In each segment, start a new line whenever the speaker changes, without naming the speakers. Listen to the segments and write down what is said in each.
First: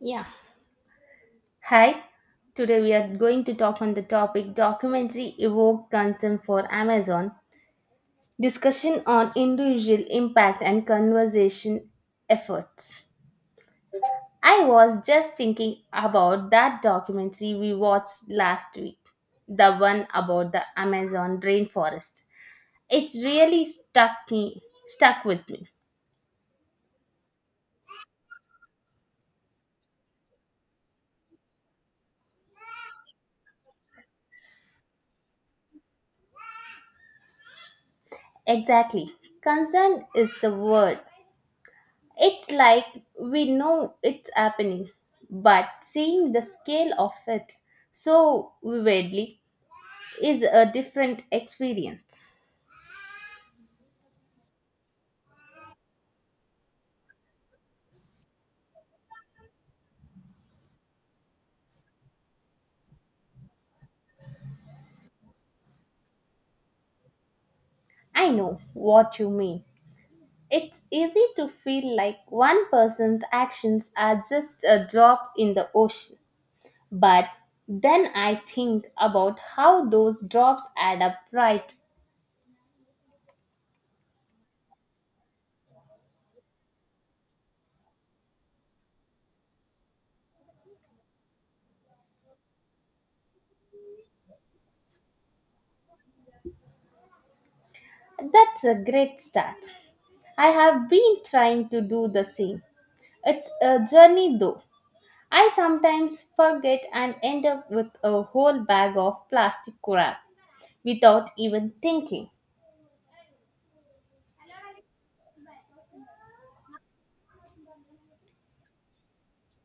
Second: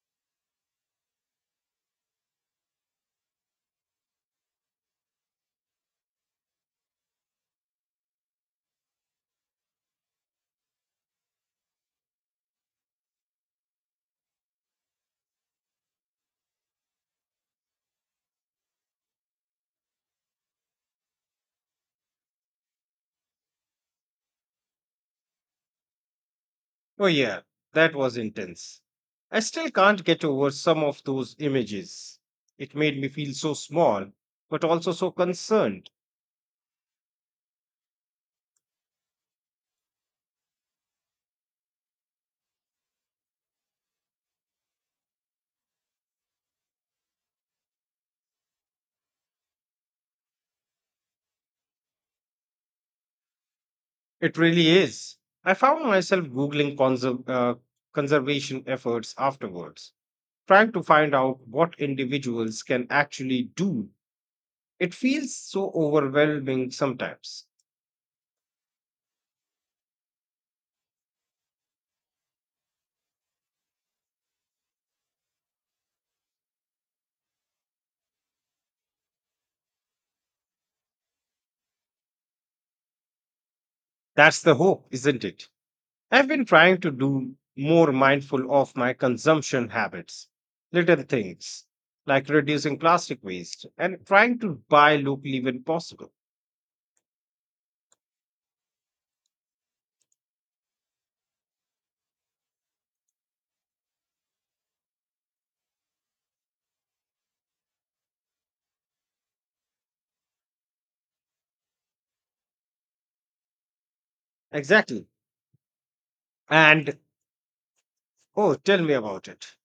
Yeah. Hi, today we are going to talk on the topic documentary evoke concern for Amazon, discussion on individual impact and conservation efforts. I was just thinking about that documentary we watched last week, the one about the Amazon rainforest. It really stuck with me.
Oh, yeah, that was intense. I still can't get over some of those images. It made me feel so small, but also so concerned.
Exactly. Concern is the word. It's like we know it's happening, but seeing the scale of it so vividly is a different experience.
It really is. I found myself Googling conservation efforts afterwards, trying to find out what individuals can actually do. It feels so overwhelming sometimes.
I know what you mean. It's easy to feel like one person's actions are just a drop in the ocean, but then I think about how those drops add up, right?
That's the hope, isn't it? I've been trying to do more mindful of my consumption habits, little things like reducing plastic waste and trying to buy locally when possible.
That's a great start. I have been trying to do the same. It's a journey though. I sometimes forget and end up with a whole bag of plastic crap without even thinking.
Exactly. And oh, tell me about it.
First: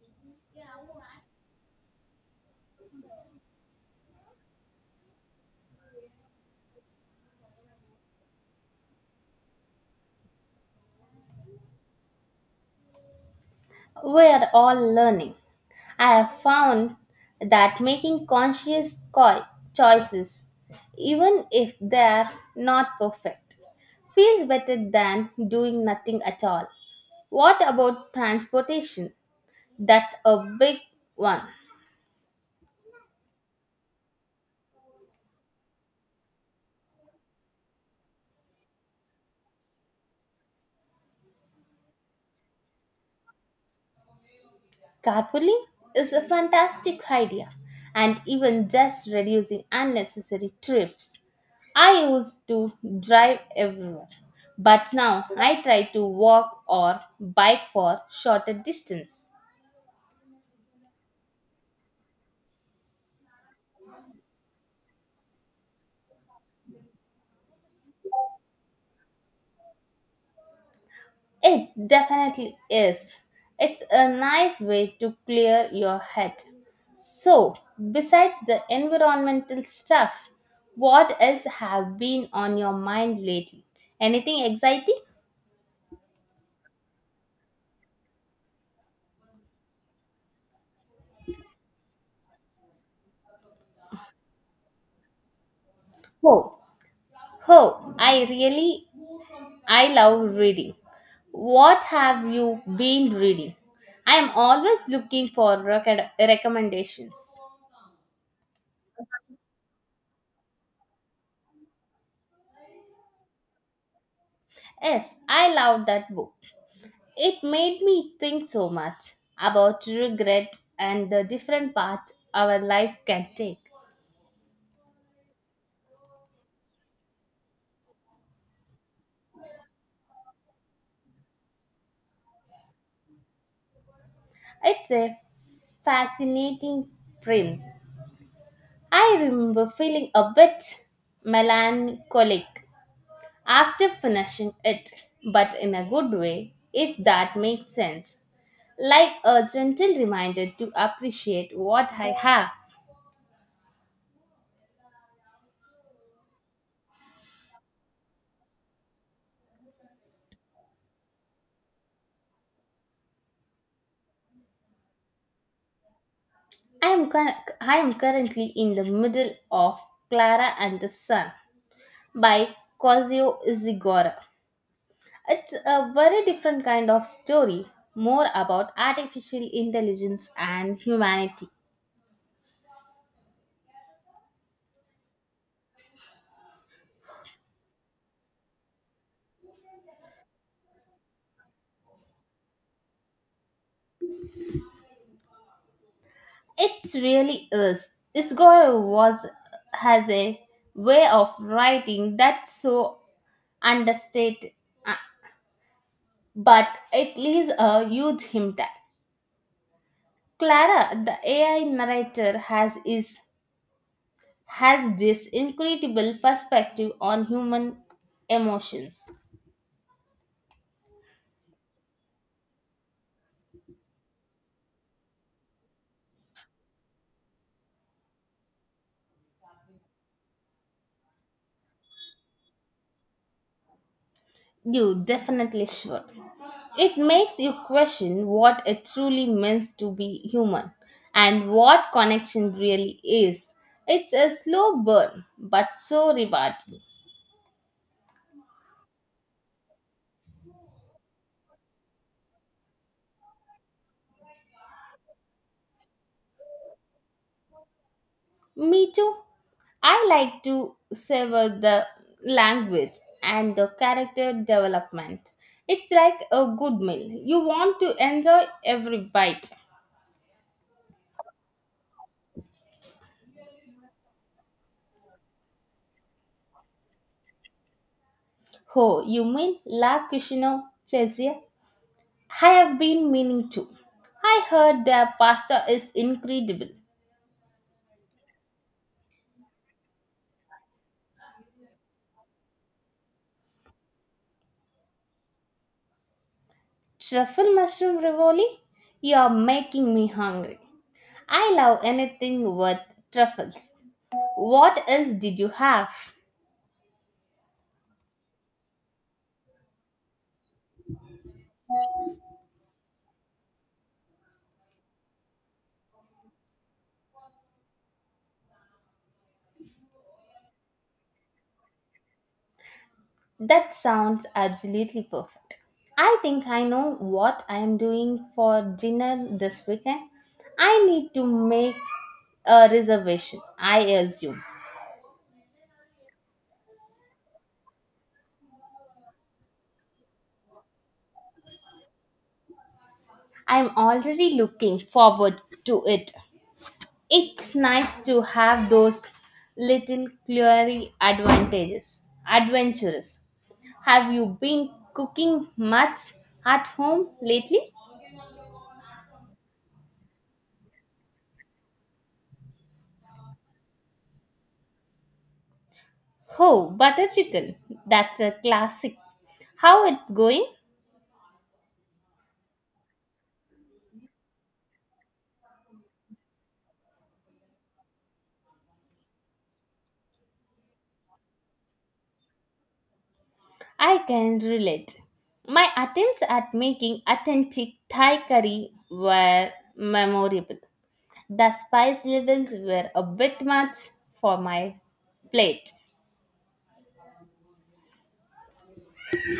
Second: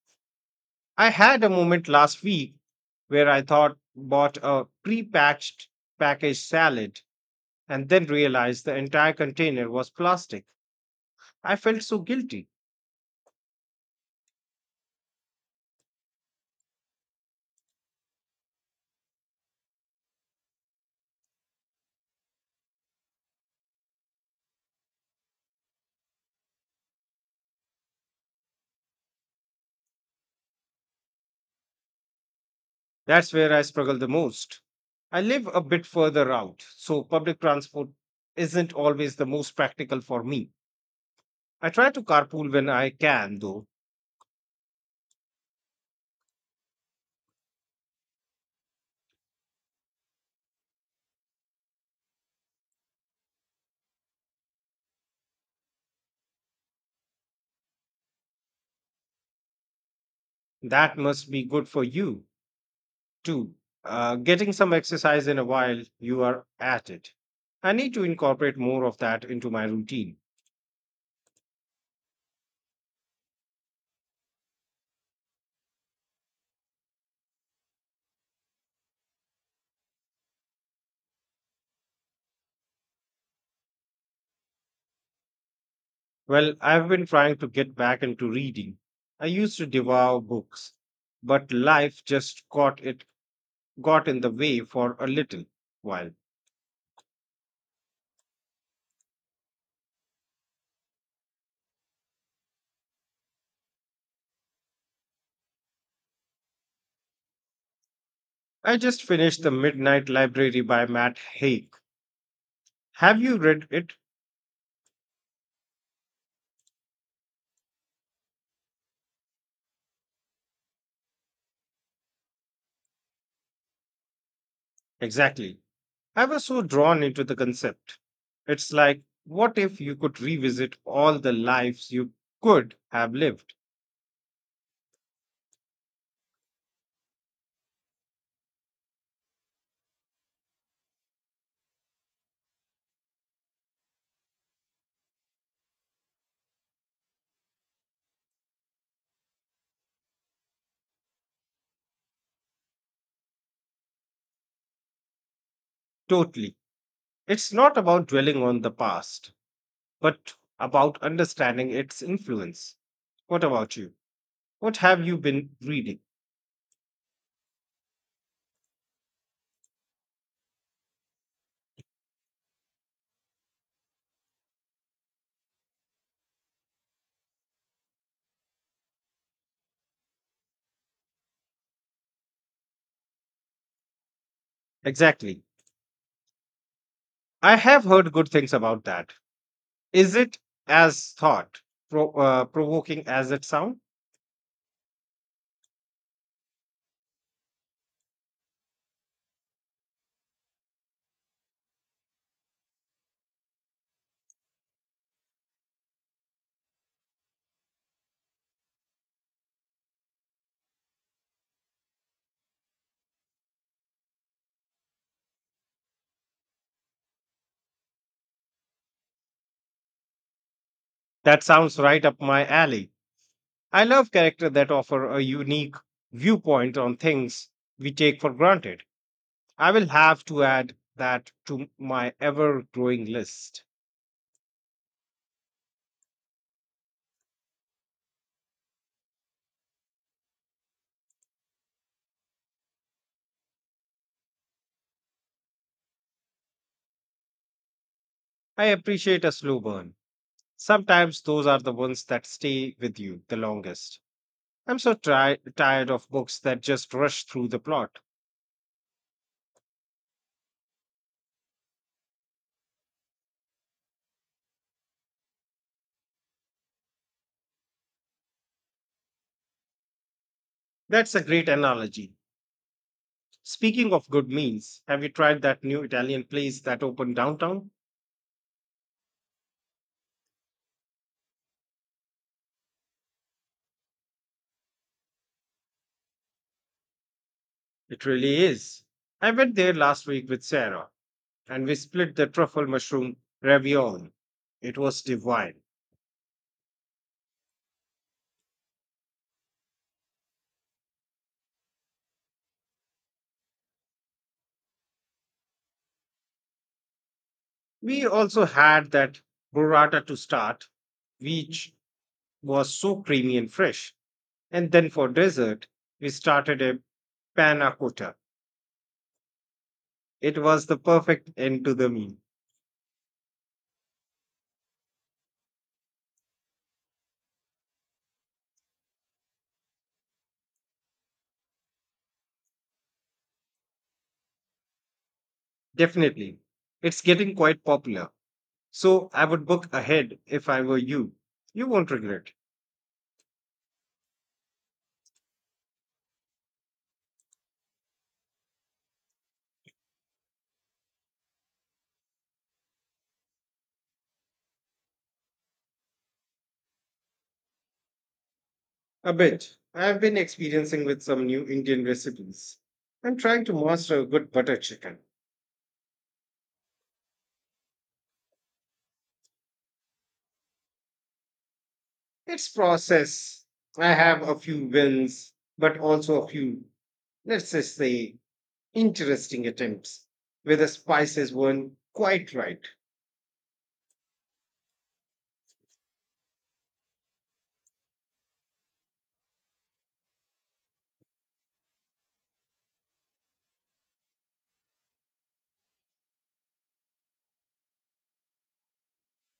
I had a moment last week where I thought bought a pre-packaged packaged salad and then realized the entire container was plastic. I felt so guilty.
We are all learning. I have found that making conscious choices, even if they are not perfect, feels better than doing nothing at all. What about transportation? That's a big one.
That's where I struggle the most. I live a bit further out, so public transport isn't always the most practical for me. I try to carpool when I can, though.
Carpooling is a fantastic idea and even just reducing unnecessary trips. I used to drive everywhere, but now I try to walk or bike for shorter distance.
That must be good for you, too. Getting some exercise in a while, you are at it. I need to incorporate more of that into my routine.
It definitely is. It's a nice way to clear your head. So, besides the environmental stuff, what else have been on your mind lately? Anything exciting?
Well, I've been trying to get back into reading. I used to devour books, but life just got in the way for a little while.
Oh, Oh, I really I love reading. What have you been reading? I am always looking for recommendations.
I just finished The Midnight Library by Matt Haig. Have you read it?
Yes, I love that book. It made me think so much about regret and the different paths our life can take.
Exactly. I was so drawn into the concept. It's like what if you could revisit all the lives you could have lived?
It's a fascinating prince. I remember feeling a bit melancholic after finishing it, but in a good way, if that makes sense. Like a gentle reminder to appreciate what I have.
Totally. It's not about dwelling on the past, but about understanding its influence. What about you? What have you been reading?
I am, cur- I am currently in the middle of Clara and the Sun by Kazuo Ishiguro. It's a very different kind of story, more about artificial intelligence and humanity.
Exactly. I have heard good things about that. Is it as thought provoking as it sounds?
It really is. Ishiguro was has a way of writing that's so understate, uh, but it leaves a huge impact. Clara, the AI narrator, has this incredible perspective on human emotions.
That sounds right up my alley. I love characters that offer a unique viewpoint on things we take for granted. I will have to add that to my ever growing list.
You definitely should. It makes you question what it truly means to be human and what connection really is. It's a slow burn, but so rewarding.
I appreciate a slow burn. Sometimes those are the ones that stay with you the longest. I'm so tired of books that just rush through the plot.
Me too. I like to savor the language and the character development. It's like a good meal. You want to enjoy every bite.
That's a great analogy. Speaking of good meals, have you tried that new Italian place that opened downtown?
Oh, you mean La Cucina Plaisir? I have been meaning to. I heard their pasta is incredible.
It really is. I went there last week with Sarah and we split the truffle mushroom ravioli. It was divine.
Truffle mushroom rivoli? You're making me hungry. I love anything with truffles. What else did you have?
We also had that burrata to start, which was so creamy and fresh. And then for dessert, we started a panna cotta. It was the perfect end to the meal.
That sounds absolutely perfect. I think I know what I am doing for dinner this weekend. I need to make a reservation, I assume.
Definitely. It's getting quite popular, so I would book ahead if I were you. You won't regret.
I'm already looking forward to it. It's nice to have those little culinary advantages. Adventurous. Have you been cooking much at home lately?
A bit. I've been experiencing with some new Indian recipes. I'm trying to master a good butter chicken.
Oh, butter chicken. That's a classic. How it's going?
It's process. I have a few wins, but also a few, let's just say, interesting attempts where the spices weren't quite right.
I can relate. My attempts at making authentic Thai curry were memorable. The spice levels were a bit much for my plate.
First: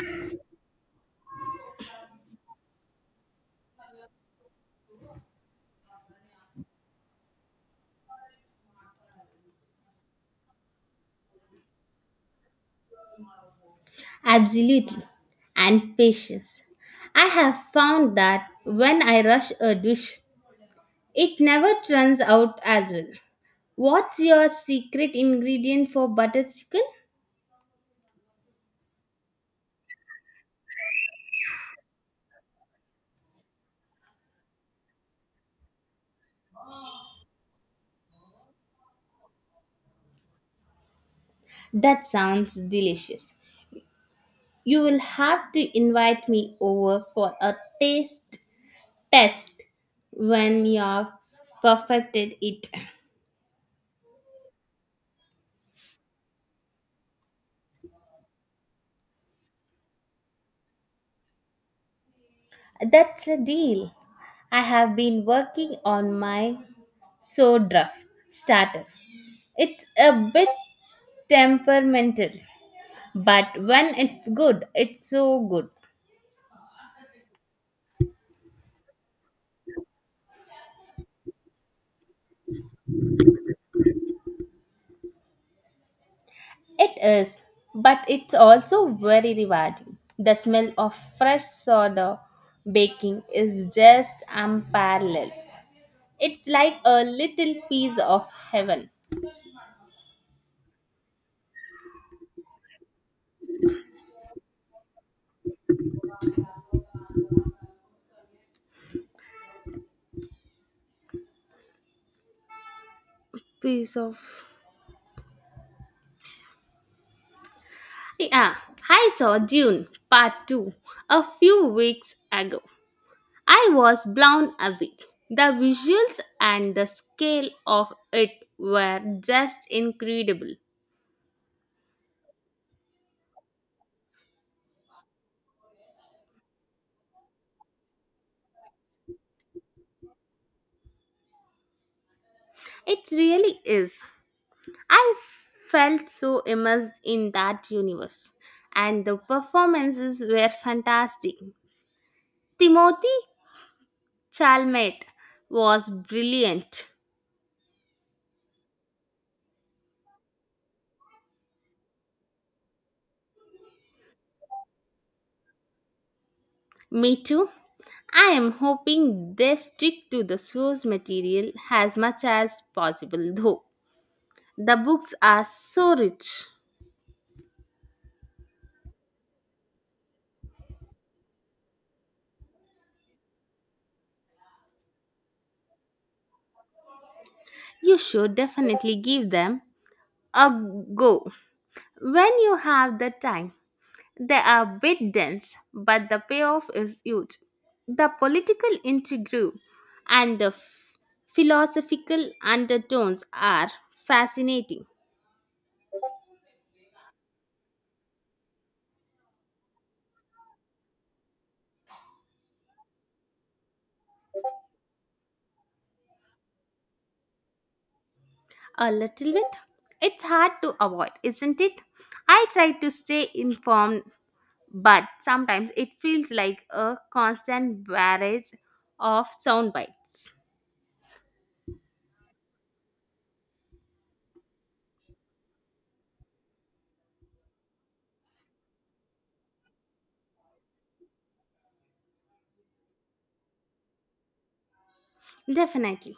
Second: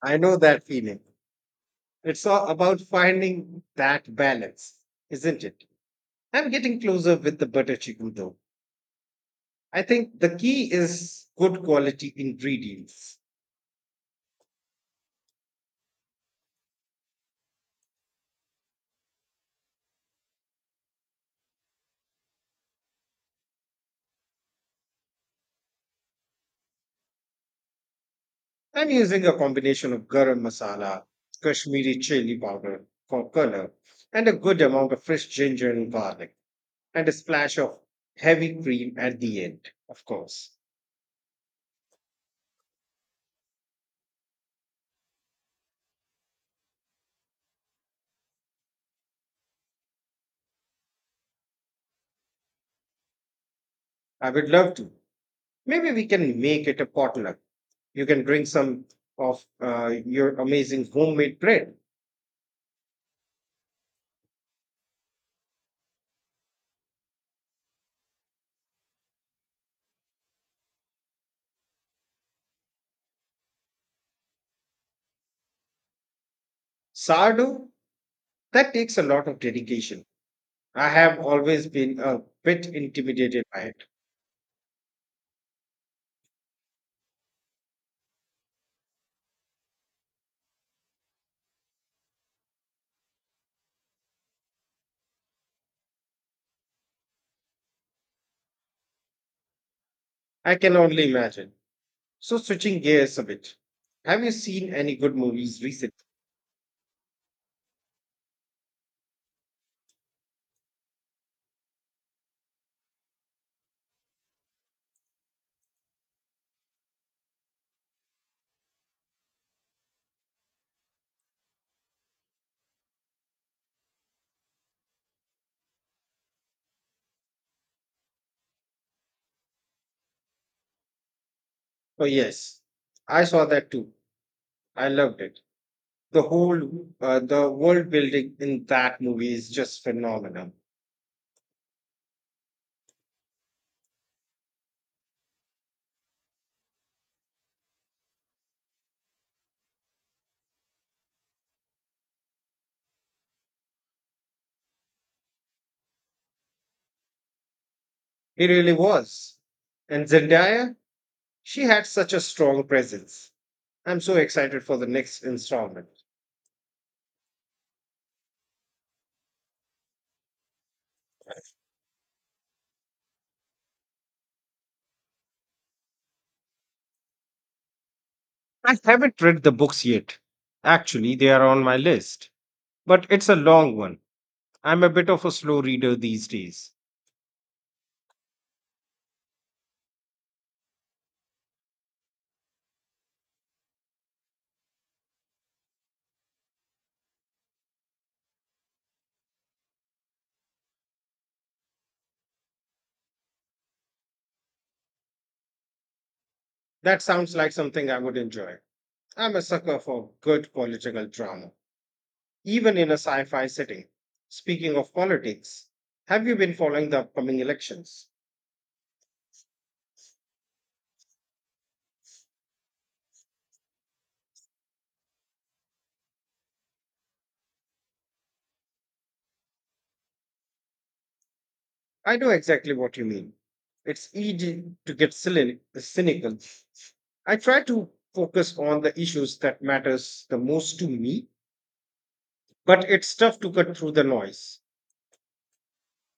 I know that feeling. It's all about finding that balance, isn't it? I'm getting closer with the butter chicken though. I think the key is good quality ingredients.
Absolutely. And patience. I have found that when I rush a dish, it never turns out as well. What's your secret ingredient for butter chicken?
I'm using a combination of garam masala, Kashmiri chili powder for color, and a good amount of fresh ginger and garlic, and a splash of heavy cream at the end, of course.
That sounds delicious. You will have to invite me over for a taste test when you've perfected it.
I would love to. Maybe we can make it a potluck. You can bring some of your amazing homemade bread.
That's a deal. I have been working on my soda starter. It's a bit temperamental, but when it's good, it's so good.
Sardo, that takes a lot of dedication. I have always been a bit intimidated by it.
It is, but it's also very rewarding. The smell of fresh soda baking is just unparalleled. It's like a little piece of heaven.
I can only imagine. So, switching gears a bit. Have you seen any good movies recently?
Piece of. Yeah, I saw Dune Part 2 a few weeks ago. I was blown away. The visuals and the scale of it were just incredible.
Oh, yes. I saw that too. I loved it. The whole, the world building in that movie is just phenomenal.
It really is. I felt so immersed in that universe, and the performances were fantastic. Timothy Chalmette was brilliant.
It really was. And Zendaya, she had such a strong presence. I'm so excited for the next installment.
Me too. I am hoping they stick to the source material as much as possible, though. The books are so rich.
I haven't read the books yet. Actually, they are on my list, but it's a long one. I'm a bit of a slow reader these days.
You should definitely give them a go when you have the time. They are a bit dense, but the payoff is huge. The political intrigue and the philosophical undertones are fascinating.
That sounds like something I would enjoy. I'm a sucker for good political drama, even in a sci fi setting. Speaking of politics, have you been following the upcoming elections?
A little bit. It's hard to avoid, isn't it? I try to stay informed but sometimes it feels like a constant barrage of sound bites.
I know exactly what you mean. It's easy to get cynical. I try to focus on the issues that matters the most to me, but it's tough to cut through the noise.
Definitely.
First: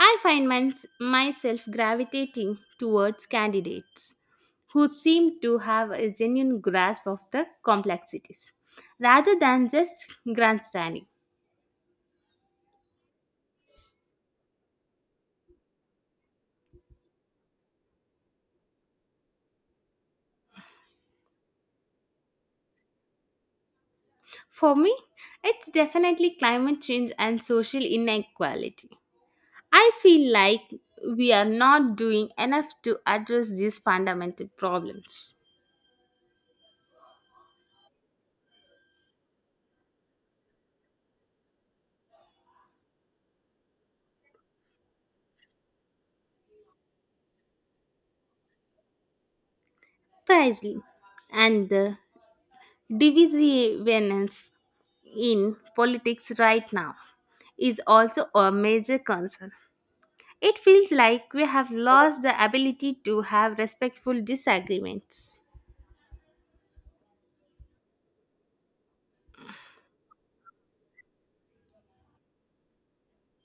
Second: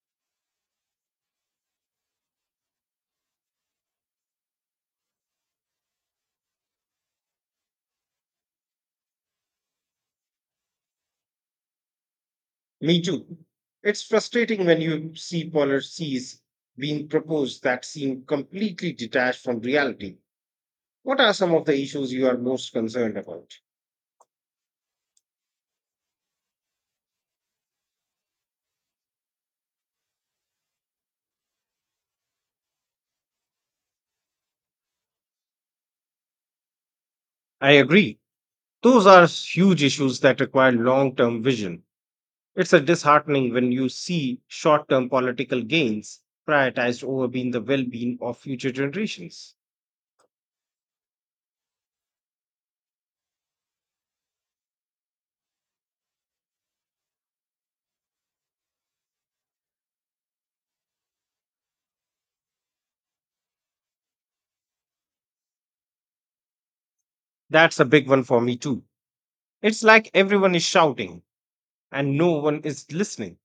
I find myself gravitating towards candidates who seem to have a genuine grasp of the complexities rather than just grandstanding.
Me too. It's frustrating when you see policies being proposed that seem completely detached from reality. What are some of the issues you are most concerned about?
For me, it's definitely climate change and social inequality. I feel like we are not doing enough to address these fundamental problems.
I agree. Those are huge issues that require long term vision. It's a disheartening when you see short term political gains prioritized over being the well being of future generations.
Precisely. And the divisiveness in politics right now is also a major concern. It feels like we have lost the ability to have respectful disagreements.
That's a big one for me too. It's like everyone is shouting and no one is listening.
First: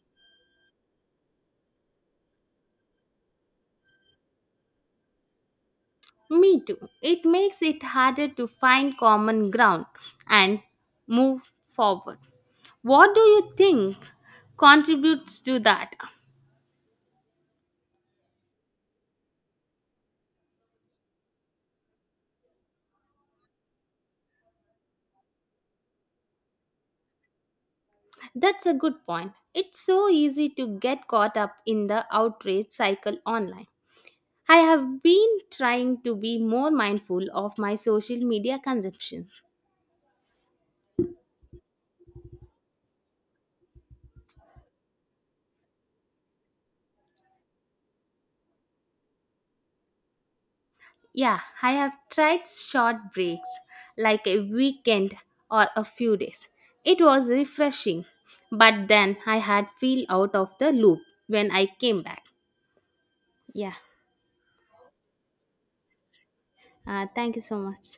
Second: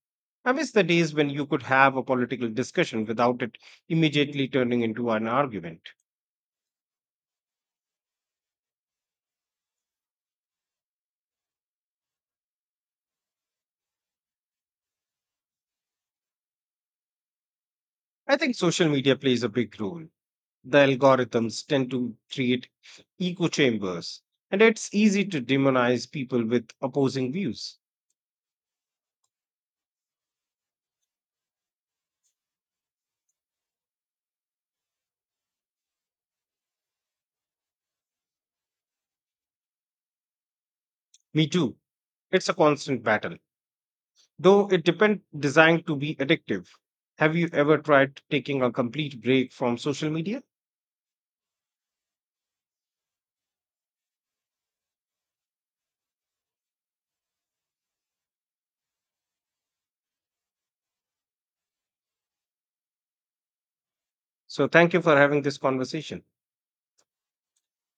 I miss the days when you could have a political discussion without it immediately turning into an argument.
Me too. It makes it harder to find common ground and move forward. What do you think contributes to that?
I think social media plays a big role. The algorithms tend to create echo chambers, and it's easy to demonize people with opposing views.
That's a good point. It's so easy to get caught up in the outrage cycle online. I have been trying to be more mindful of my social media consumption.
Me too. It's a constant battle, though it depend designed to be addictive. Have you ever tried taking a complete break from social media?
Yeah, I have tried short breaks like a weekend or a few days. It was refreshing, but then I had feel out of the loop when I came back. Yeah.
So thank you for having this conversation.
Thank you so much.